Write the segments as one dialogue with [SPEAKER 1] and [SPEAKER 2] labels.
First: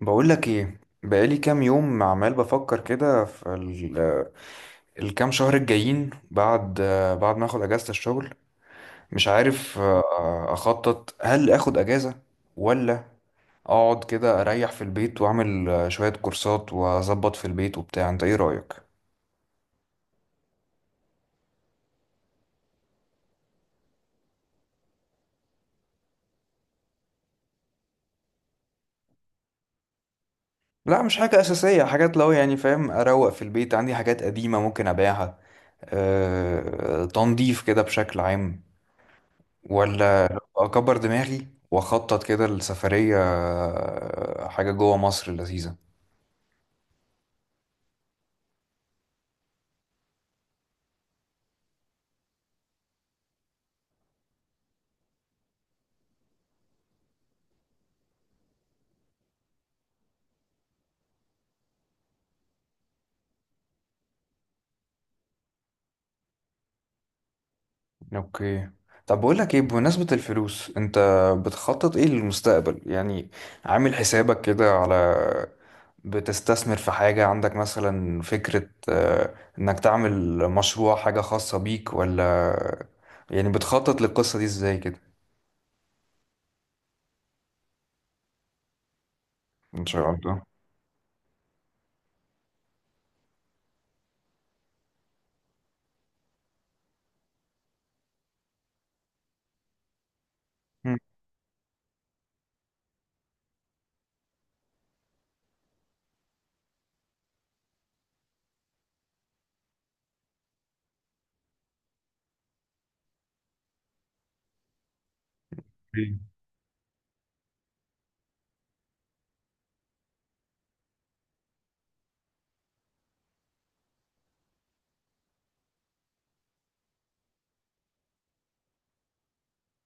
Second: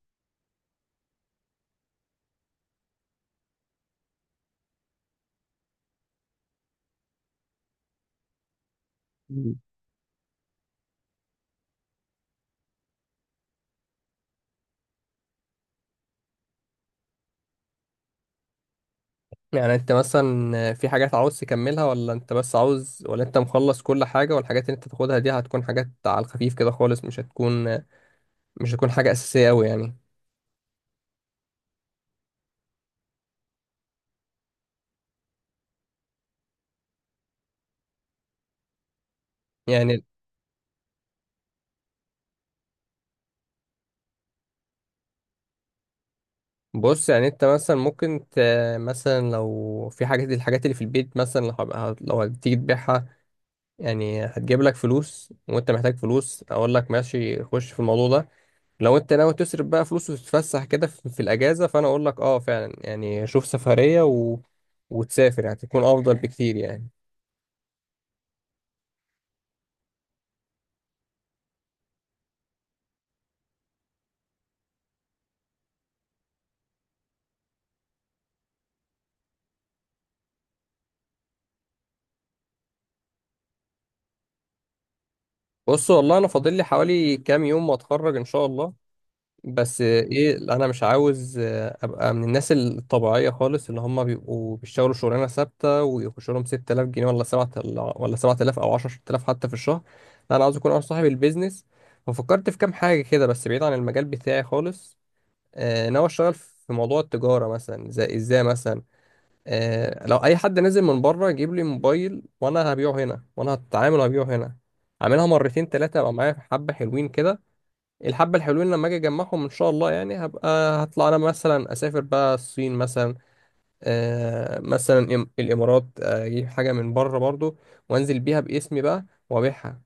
[SPEAKER 1] بقولك ايه، بقالي كام يوم عمال بفكر كده في الكام شهر الجايين بعد ما اخد اجازة الشغل. مش
[SPEAKER 2] مم.
[SPEAKER 1] عارف، اخطط هل اخد اجازة ولا اقعد كده اريح في البيت واعمل شوية كورسات واظبط في البيت وبتاع. انت ايه رأيك؟
[SPEAKER 2] يعني انت مثلا في حاجات عاوز تكملها ولا انت بس عاوز، ولا انت مخلص كل حاجة؟ والحاجات اللي انت تاخدها دي هتكون حاجات على الخفيف كده خالص، مش هتكون حاجة أساسية أوي يعني.
[SPEAKER 1] لا مش حاجة أساسية، حاجات لو يعني فاهم، أروق في البيت، عندي حاجات قديمة ممكن أبيعها، أه تنظيف كده بشكل عام،
[SPEAKER 2] يعني
[SPEAKER 1] ولا اكبر دماغي واخطط كده لسفرية، حاجة جوه مصر لذيذة.
[SPEAKER 2] بص، يعني انت مثلا مثلا لو في الحاجات اللي في البيت، مثلا لو هتيجي تبيعها، يعني هتجيب لك فلوس، وانت محتاج فلوس، اقول لك ماشي خش في الموضوع ده. لو انت ناوي تصرف بقى فلوس وتتفسح كده في الاجازه، فانا اقول لك اه فعلا، يعني شوف سفريه وتسافر، يعني تكون افضل بكتير يعني.
[SPEAKER 1] اوكي طب بقول لك ايه، بمناسبة الفلوس، انت بتخطط ايه للمستقبل يعني؟ عامل حسابك كده على، بتستثمر في حاجة، عندك مثلا فكرة انك تعمل مشروع، حاجة خاصة بيك، ولا يعني بتخطط للقصة دي ازاي كده؟
[SPEAKER 2] بص والله انا فاضل لي حوالي كام يوم واتخرج ان شاء الله. بس
[SPEAKER 1] ان شاء
[SPEAKER 2] ايه،
[SPEAKER 1] الله.
[SPEAKER 2] انا مش عاوز ابقى من الناس الطبيعيه خالص اللي هم بيبقوا بيشتغلوا شغلانه ثابته ويخش لهم 6000 جنيه ولا 7، ولا 7000 او 10,000 حتى في الشهر. لا، انا عاوز اكون انا
[SPEAKER 1] مم.
[SPEAKER 2] صاحب البيزنس. وفكرت في كام حاجه كده، بس بعيد عن المجال بتاعي خالص. ناوي اشتغل في موضوع التجاره مثلا، زي ازاي مثلا. لو اي حد نازل من بره يجيب لي موبايل، وانا هبيعه هنا، وانا هتعامل وهبيعه هنا. اعملها مرتين ثلاثه ابقى
[SPEAKER 1] إيه،
[SPEAKER 2] معايا حبه حلوين كده. الحبه الحلوين لما اجي اجمعهم ان شاء الله، يعني هبقى هطلع انا مثلا اسافر بقى الصين مثلا. مثلا الامارات، اجيب حاجه من بره برضو، وانزل بيها باسمي بقى وابيعها.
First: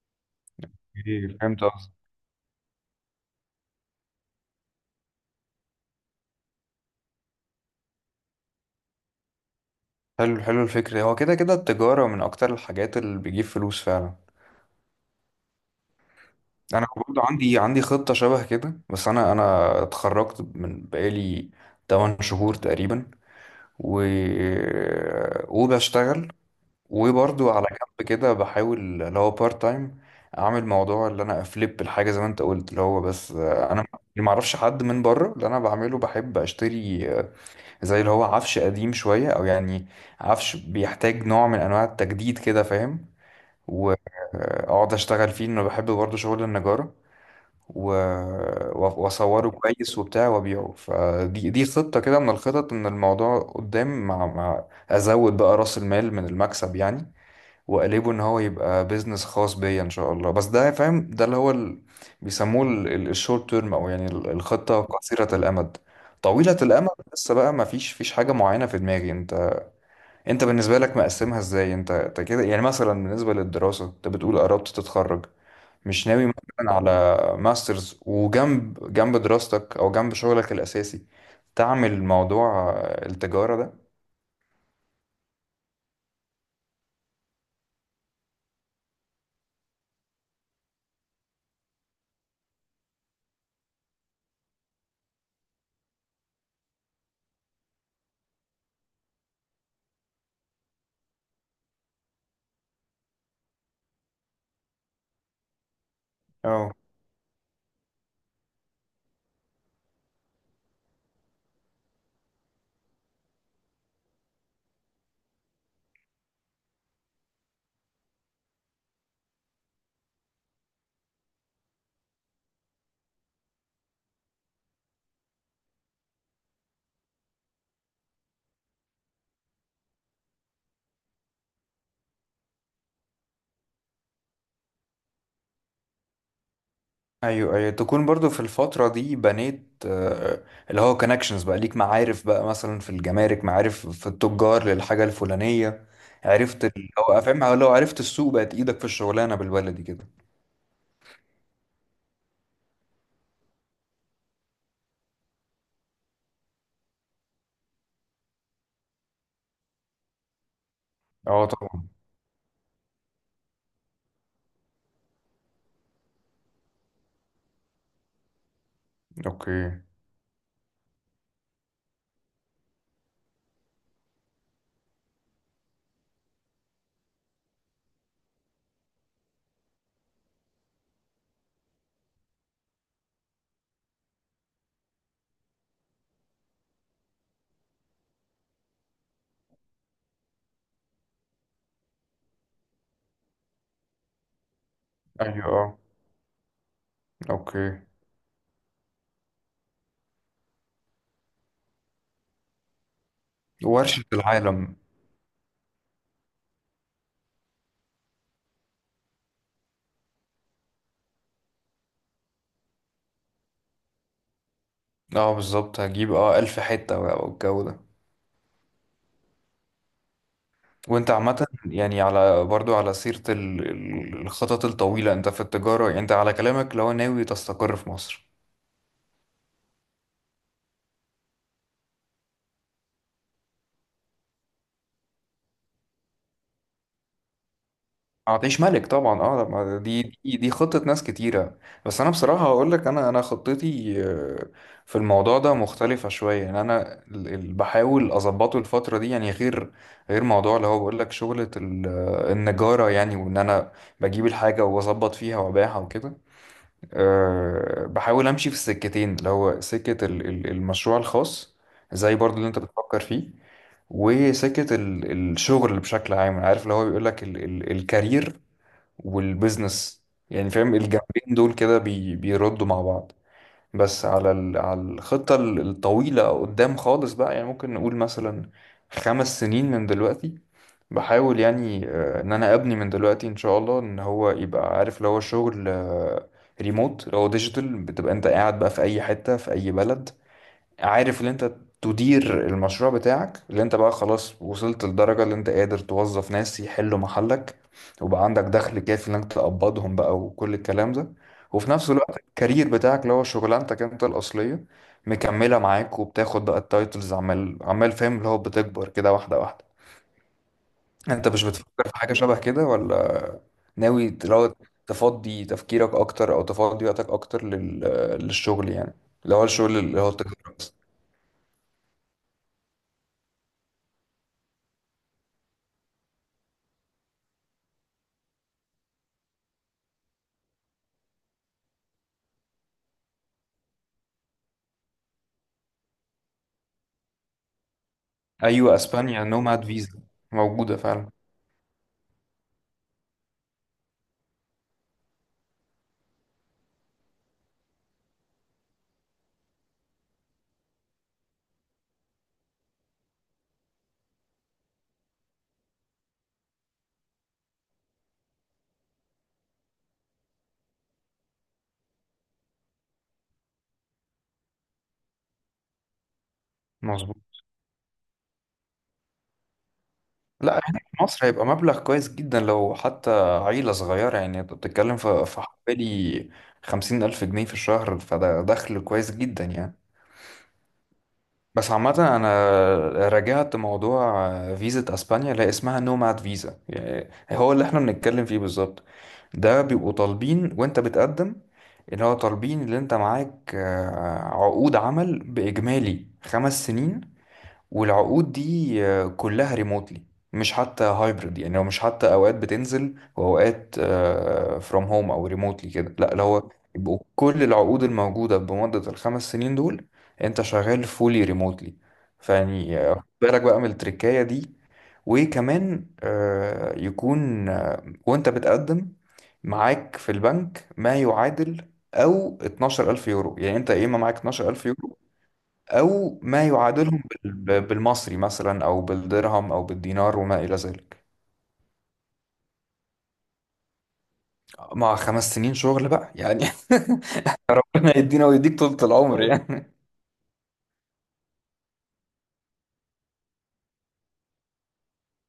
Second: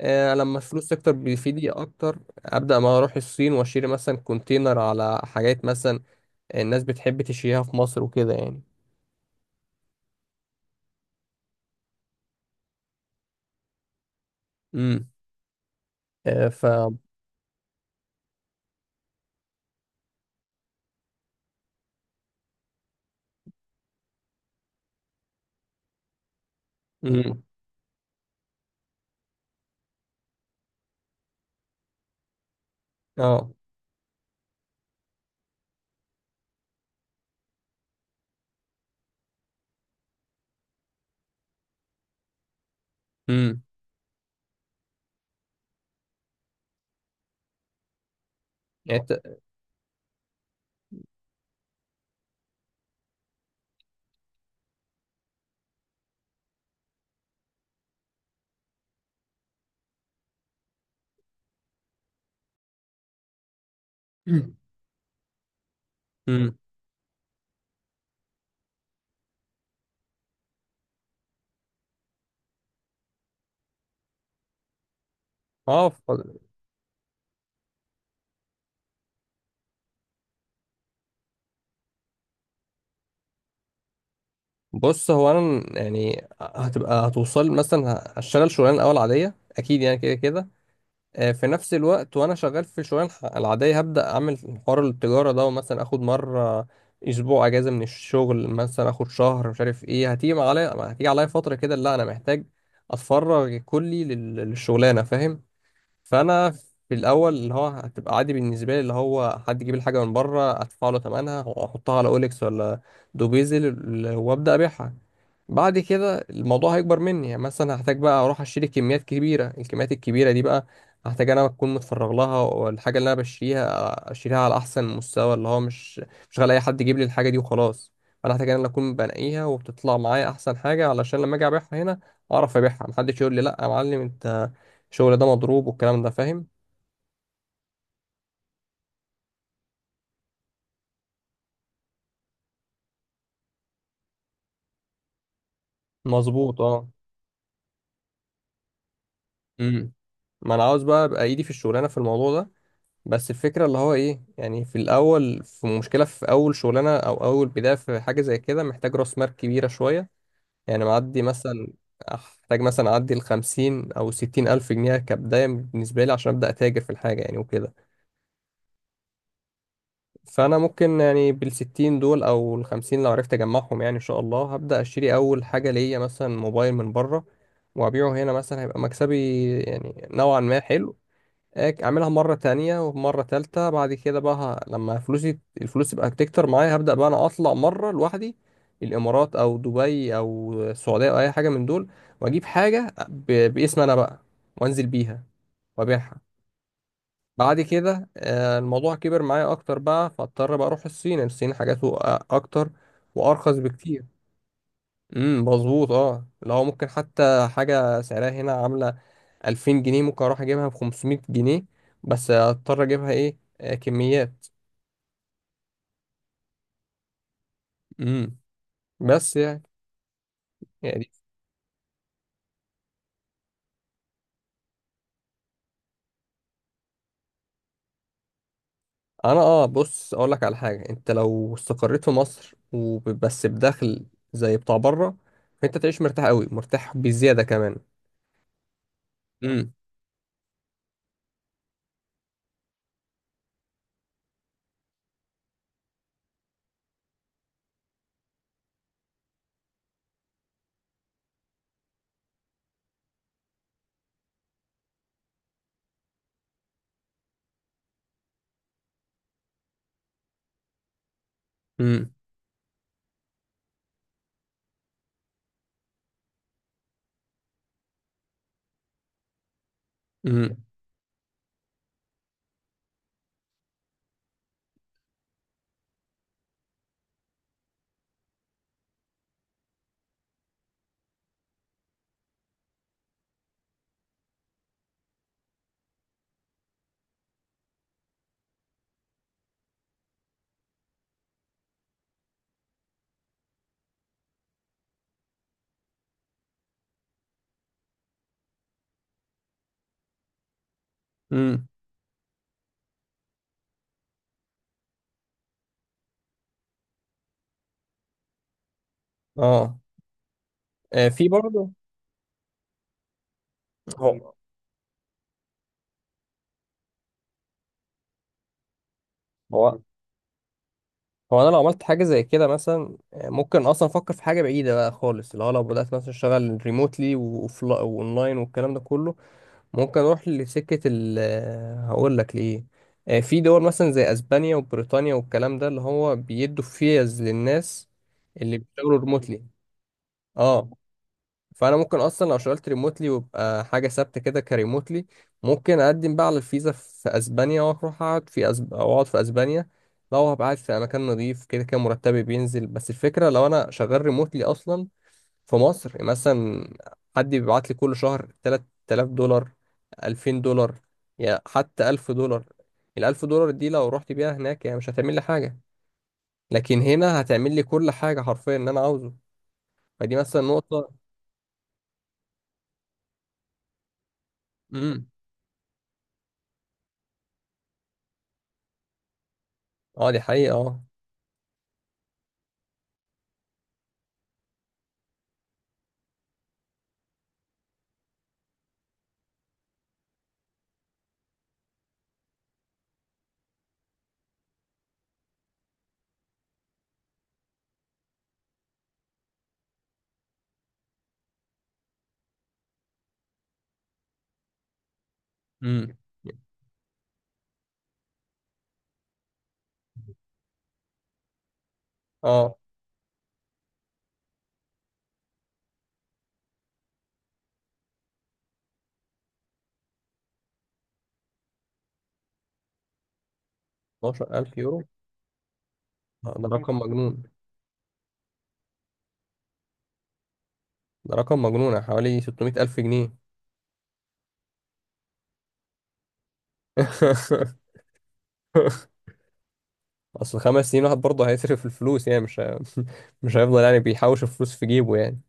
[SPEAKER 2] لما الفلوس تكتر
[SPEAKER 1] إيه، فهمت.
[SPEAKER 2] بيفيدني اكتر. ابدا ما اروح الصين واشتري مثلا كونتينر على حاجات مثلا الناس بتحب تشيها في مصر وكده يعني.
[SPEAKER 1] حلو حلو، الفكرة هو كده كده التجارة من أكتر الحاجات اللي بتجيب فلوس فعلا.
[SPEAKER 2] امم. آه، ف
[SPEAKER 1] أنا برضه عندي خطة شبه كده، بس أنا اتخرجت من بقالي 8 شهور تقريبا و... وبشتغل
[SPEAKER 2] امم.
[SPEAKER 1] وبرضه على جنب كده بحاول اللي هو بارت تايم أعمل موضوع اللي أنا أفليب الحاجة زي ما أنت قلت. اللي هو بس،
[SPEAKER 2] اه.
[SPEAKER 1] أنا اللي معرفش حد من بره. اللي أنا بعمله بحب أشتري زي اللي هو عفش قديم شوية، أو يعني عفش بيحتاج نوع من أنواع التجديد كده، فاهم؟
[SPEAKER 2] امم.
[SPEAKER 1] واقعد اشتغل فيه، انه بحب برضه شغل النجارة. و- و-
[SPEAKER 2] يعني انت.
[SPEAKER 1] واصوره كويس وبتاع وابيعه. فدي خطة كده من الخطط، ان الموضوع قدام مع ازود بقى راس المال من المكسب يعني. واقلبه ان هو يبقى بيزنس خاص بيا ان شاء الله. بس ده فاهم، ده اللي هو بيسموه الشورت تيرم، او يعني الخطة قصيرة الامد. طويلة
[SPEAKER 2] امم.
[SPEAKER 1] الامد لسه بقى ما فيش حاجة معينة في دماغي. انت، انت بالنسبة لك مقسمها ازاي انت؟ كده يعني مثلا بالنسبة للدراسة انت بتقول قربت تتخرج،
[SPEAKER 2] اه
[SPEAKER 1] مش
[SPEAKER 2] ف-
[SPEAKER 1] ناوي مثلا على ماسترز؟ وجنب دراستك او جنب شغلك الاساسي تعمل موضوع التجارة ده؟
[SPEAKER 2] بص، هو انا يعني هتبقى هتوصل، مثلا هشتغل شغلانه الاول عاديه اكيد يعني كده كده. في نفس الوقت وانا شغال في العاديه، هبدا اعمل حوار التجاره ده، ومثلا اخد مره اسبوع اجازه من الشغل، مثلا اخد شهر، مش عارف ايه. هتيجي عليا فتره كده لا انا محتاج اتفرغ كلي للشغلانه فاهم. فانا
[SPEAKER 1] اه.
[SPEAKER 2] في الاول اللي هو هتبقى عادي بالنسبه لي، اللي هو حد يجيب الحاجه من بره ادفع له ثمنها واحطها على اوليكس ولا دوبيزل، وابدا ابيعها. بعد كده الموضوع هيكبر مني، يعني مثلا هحتاج بقى اروح اشتري كميات كبيره. الكميات الكبيره دي بقى هحتاج انا اكون متفرغ لها، والحاجه اللي انا بشتريها اشتريها على احسن مستوى، اللي هو مش غالي اي حد يجيب لي الحاجه دي وخلاص. فانا هحتاج انا اللي اكون بنقيها وبتطلع معايا احسن حاجه، علشان لما اجي ابيعها هنا اعرف ابيعها، محدش يقول لي لا يا معلم، انت الشغل ده مضروب والكلام ده فاهم.
[SPEAKER 1] ايوه ايوه، تكون برضو في الفترة دي بنيت اللي هو كونكشنز بقى ليك، معارف بقى مثلا في الجمارك، معارف في التجار للحاجة الفلانية.
[SPEAKER 2] مظبوط
[SPEAKER 1] عرفت
[SPEAKER 2] اه.
[SPEAKER 1] اللي هو فاهم؟ لو عرفت السوق، بقت ايدك في الشغلانة بالبلدي
[SPEAKER 2] امم.
[SPEAKER 1] كده.
[SPEAKER 2] ما انا عاوز بقى ابقى ايدي في الشغلانه في الموضوع ده. بس الفكره اللي هو ايه، يعني في الاول في مشكله في اول شغلانه او اول بدايه في حاجه زي كده، محتاج راس مال كبيره شويه. يعني معدي
[SPEAKER 1] اه
[SPEAKER 2] مثلا،
[SPEAKER 1] طبعا.
[SPEAKER 2] احتاج مثلا اعدي ال 50 او 60 الف جنيه كبدايه بالنسبه لي عشان ابدا اتاجر في الحاجه يعني وكده.
[SPEAKER 1] اوكي.
[SPEAKER 2] فانا ممكن يعني بالستين دول او الخمسين لو عرفت اجمعهم، يعني ان شاء الله هبدا اشتري اول حاجه ليا مثلا موبايل من بره وابيعه هنا، مثلا هيبقى مكسبي يعني نوعا ما حلو. اعملها مره تانية ومره تالتة. بعد كده بقى لما الفلوس تبقى بتكتر معايا، هبدا بقى انا اطلع مره لوحدي الامارات او دبي او السعوديه او اي حاجه من دول، واجيب حاجه باسم انا بقى، وانزل بيها
[SPEAKER 1] ايوه اه.
[SPEAKER 2] وابيعها. بعد
[SPEAKER 1] اوكي.
[SPEAKER 2] كده الموضوع كبر معايا اكتر، بقى فاضطر بقى اروح الصين. الصين حاجاته اكتر وارخص بكتير.
[SPEAKER 1] ورشة العالم.
[SPEAKER 2] مظبوط اه. لو ممكن حتى حاجه سعرها هنا عامله 2000 جنيه، ممكن اروح اجيبها ب 500 جنيه. بس اضطر اجيبها ايه، كميات.
[SPEAKER 1] اه بالظبط، هجيب اه ألف حتة بقى والجو ده.
[SPEAKER 2] امم. بس يعني. يعني
[SPEAKER 1] وانت عامة يعني على، برضو على سيرة الخطط الطويلة، انت في التجارة يعني، انت على كلامك لو ناوي تستقر في مصر
[SPEAKER 2] انا اه. بص اقول لك على حاجه، انت لو استقريت في مصر وبس بدخل زي بتاع بره، فانت تعيش مرتاح قوي، مرتاح بزياده كمان.
[SPEAKER 1] هتعيش ملك طبعا. اه
[SPEAKER 2] امم.
[SPEAKER 1] لما دي خطة ناس كتيرة. بس انا بصراحة هقول لك، انا خطتي في الموضوع ده مختلفة شوية يعني. انا بحاول اظبطه الفترة دي يعني. غير موضوع اللي هو بقول لك، شغلة النجارة يعني، وان انا بجيب الحاجة واظبط فيها وابيعها وكده. بحاول امشي في السكتين، اللي هو سكة المشروع الخاص
[SPEAKER 2] امم.
[SPEAKER 1] زي برضو اللي انت بتفكر فيه، وسكة الشغل بشكل عام. عارف اللي هو بيقول لك الكارير والبيزنس. يعني
[SPEAKER 2] امم.
[SPEAKER 1] فاهم الجنبين دول كده بي بيردوا مع بعض. بس على على الخطة الطويلة قدام خالص بقى، يعني ممكن نقول مثلا 5 سنين من دلوقتي، بحاول يعني ان انا ابني من دلوقتي ان شاء الله ان هو يبقى، عارف، لو هو شغل ريموت، لو هو ديجيتال، بتبقى انت قاعد بقى في اي حتة في اي بلد، عارف اللي انت تدير المشروع بتاعك، اللي انت بقى خلاص وصلت لدرجة اللي انت قادر توظف ناس يحلوا محلك وبقى عندك دخل كافي انك تقبضهم بقى وكل الكلام ده.
[SPEAKER 2] امم
[SPEAKER 1] وفي نفس الوقت الكارير بتاعك اللي هو شغلانتك انت الأصلية مكملة معاك، وبتاخد بقى التايتلز عمال فاهم؟ اللي هو بتكبر كده واحدة.
[SPEAKER 2] اه. في
[SPEAKER 1] انت مش
[SPEAKER 2] برضه.
[SPEAKER 1] بتفكر في حاجة شبه كده ولا؟
[SPEAKER 2] هو
[SPEAKER 1] ناوي لو تفضي تفكيرك اكتر او تفضي وقتك اكتر للشغل يعني، اللي هو
[SPEAKER 2] هو
[SPEAKER 1] الشغل اللي هو التجارة؟
[SPEAKER 2] هو انا لو عملت حاجه زي كده مثلا، ممكن اصلا افكر في حاجه بعيده بقى خالص، اللي هو لو بدات مثلا اشتغل ريموتلي واونلاين والكلام ده كله، ممكن اروح لسكه ال هقول لك ليه. في دول مثلا زي اسبانيا وبريطانيا والكلام ده، اللي هو بيدوا فيز للناس اللي
[SPEAKER 1] ايوه،
[SPEAKER 2] بيشتغلوا
[SPEAKER 1] اسبانيا
[SPEAKER 2] ريموتلي
[SPEAKER 1] نوماد فيزا،
[SPEAKER 2] اه.
[SPEAKER 1] موجوده فعلا.
[SPEAKER 2] فانا ممكن اصلا لو شغلت ريموتلي ويبقى حاجه ثابته كده كريموتلي، ممكن اقدم بقى على الفيزا في اسبانيا، واروح اقعد في أو اقعد في اسبانيا. لو هبقى قاعد في مكان نظيف، كده كده مرتبي بينزل، بس الفكره لو انا شغال ريموتلي اصلا في مصر مثلا. حد بيبعت لي كل شهر 3000 دولار، 2000 دولار، يا حتى 1000 دولار. ال 1000 دولار دي لو رحت بيها هناك يعني مش هتعمل لي حاجه، لكن هنا
[SPEAKER 1] مظبوط.
[SPEAKER 2] هتعمل لي كل حاجه حرفيا اللي انا عاوزه. فدي مثلا
[SPEAKER 1] لا هنا
[SPEAKER 2] نقطه.
[SPEAKER 1] في مصر هيبقى مبلغ كويس جدا، لو حتى عيله صغيره يعني. انت بتتكلم
[SPEAKER 2] امم
[SPEAKER 1] في حوالي 50,000 جنيه في الشهر، فده دخل كويس جدا يعني.
[SPEAKER 2] اه دي حقيقه اه.
[SPEAKER 1] بس عامة أنا راجعت موضوع فيزا أسبانيا، لا اسمها نوماد فيزا يعني هو اللي احنا بنتكلم فيه بالظبط. ده بيبقوا طالبين، وانت بتقدم اللي هو طالبين اللي انت معاك عقود عمل بإجمالي 5 سنين، والعقود دي كلها ريموتلي، مش حتى هايبرد يعني، هو مش حتى اوقات بتنزل واوقات فروم هوم او ريموتلي كده،
[SPEAKER 2] امم
[SPEAKER 1] لا اللي هو يبقوا كل العقود الموجوده بمده ال 5 سنين دول انت شغال فولي ريموتلي.
[SPEAKER 2] اه.
[SPEAKER 1] فيعني خد بالك بقى من التركايه دي. وكمان يكون وانت بتقدم معاك في البنك ما يعادل، او 12,000 يورو يعني، انت يا اما معاك
[SPEAKER 2] 12,000
[SPEAKER 1] 12,000
[SPEAKER 2] يورو.
[SPEAKER 1] يورو أو
[SPEAKER 2] ده
[SPEAKER 1] ما
[SPEAKER 2] رقم
[SPEAKER 1] يعادلهم
[SPEAKER 2] مجنون.
[SPEAKER 1] بالمصري مثلا أو بالدرهم أو بالدينار وما إلى ذلك،
[SPEAKER 2] ده رقم مجنون يعني حوالي 600,000 جنيه.
[SPEAKER 1] مع 5 سنين شغل بقى يعني. ربنا يدينا ويديك طولة العمر يعني.
[SPEAKER 2] اصل خمس سنين واحد برضه هيصرف الفلوس يعني مش ه- مش هيفضل يعني بيحوش الفلوس في جيبه يعني.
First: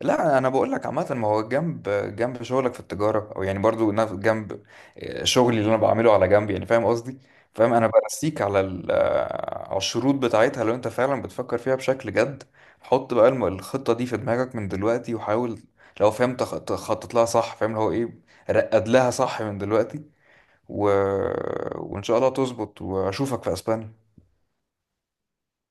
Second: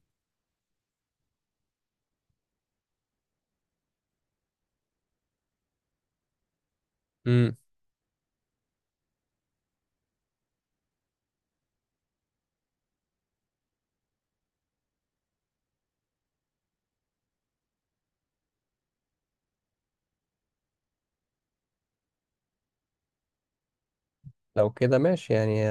[SPEAKER 1] لا انا بقول لك عامه، ما هو جنب شغلك في التجاره، او يعني برضو جنب شغلي اللي انا بعمله على جنب يعني، فاهم قصدي؟
[SPEAKER 2] امم.
[SPEAKER 1] فاهم، انا برسيك على على الشروط بتاعتها، لو انت فعلا بتفكر فيها بشكل جد حط بقى الخطه دي في دماغك من دلوقتي، وحاول لو فاهم تخطط لها صح، فاهم اللي هو ايه، رقد لها صح من دلوقتي و... وان شاء الله تظبط واشوفك في اسبانيا.
[SPEAKER 2] لو كده ماشي يعني،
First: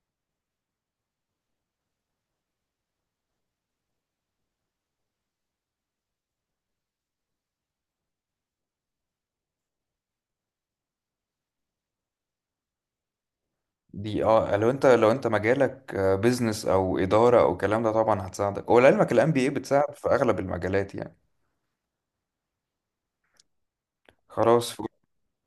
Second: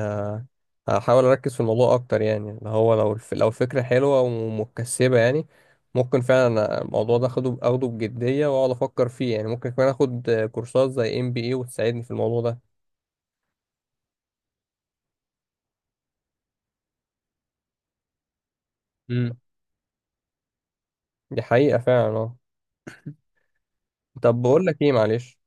[SPEAKER 2] هحاول اركز في الموضوع اكتر يعني اللي هو لو لو الفكره حلوه ومكسبه يعني، ممكن فعلا الموضوع ده اخده اخده بجديه واقعد افكر فيه يعني. ممكن كمان اخد كورسات زي MBA وتساعدني في الموضوع ده.
[SPEAKER 1] دي اه لو انت، لو انت مجالك بيزنس او اداره او الكلام ده طبعا هتساعدك. ولعلمك الام
[SPEAKER 2] امم
[SPEAKER 1] بي اي بتساعد في اغلب المجالات يعني.
[SPEAKER 2] دي حقيقه فعلا اه. طب بقول
[SPEAKER 1] خلاص
[SPEAKER 2] لك ايه معلش،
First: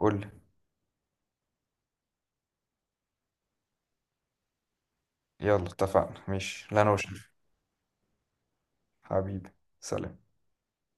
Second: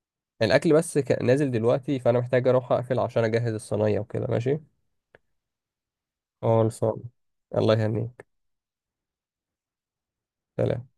[SPEAKER 1] قول لي.
[SPEAKER 2] الاكل بس نازل دلوقتي، فانا محتاج اروح اقفل عشان اجهز الصينيه وكده ماشي.
[SPEAKER 1] يلا اتفقنا ماشي، لا انا
[SPEAKER 2] خلصان.
[SPEAKER 1] وشريف.
[SPEAKER 2] الله يهنيك.
[SPEAKER 1] حبيبي، سلام.
[SPEAKER 2] سلام.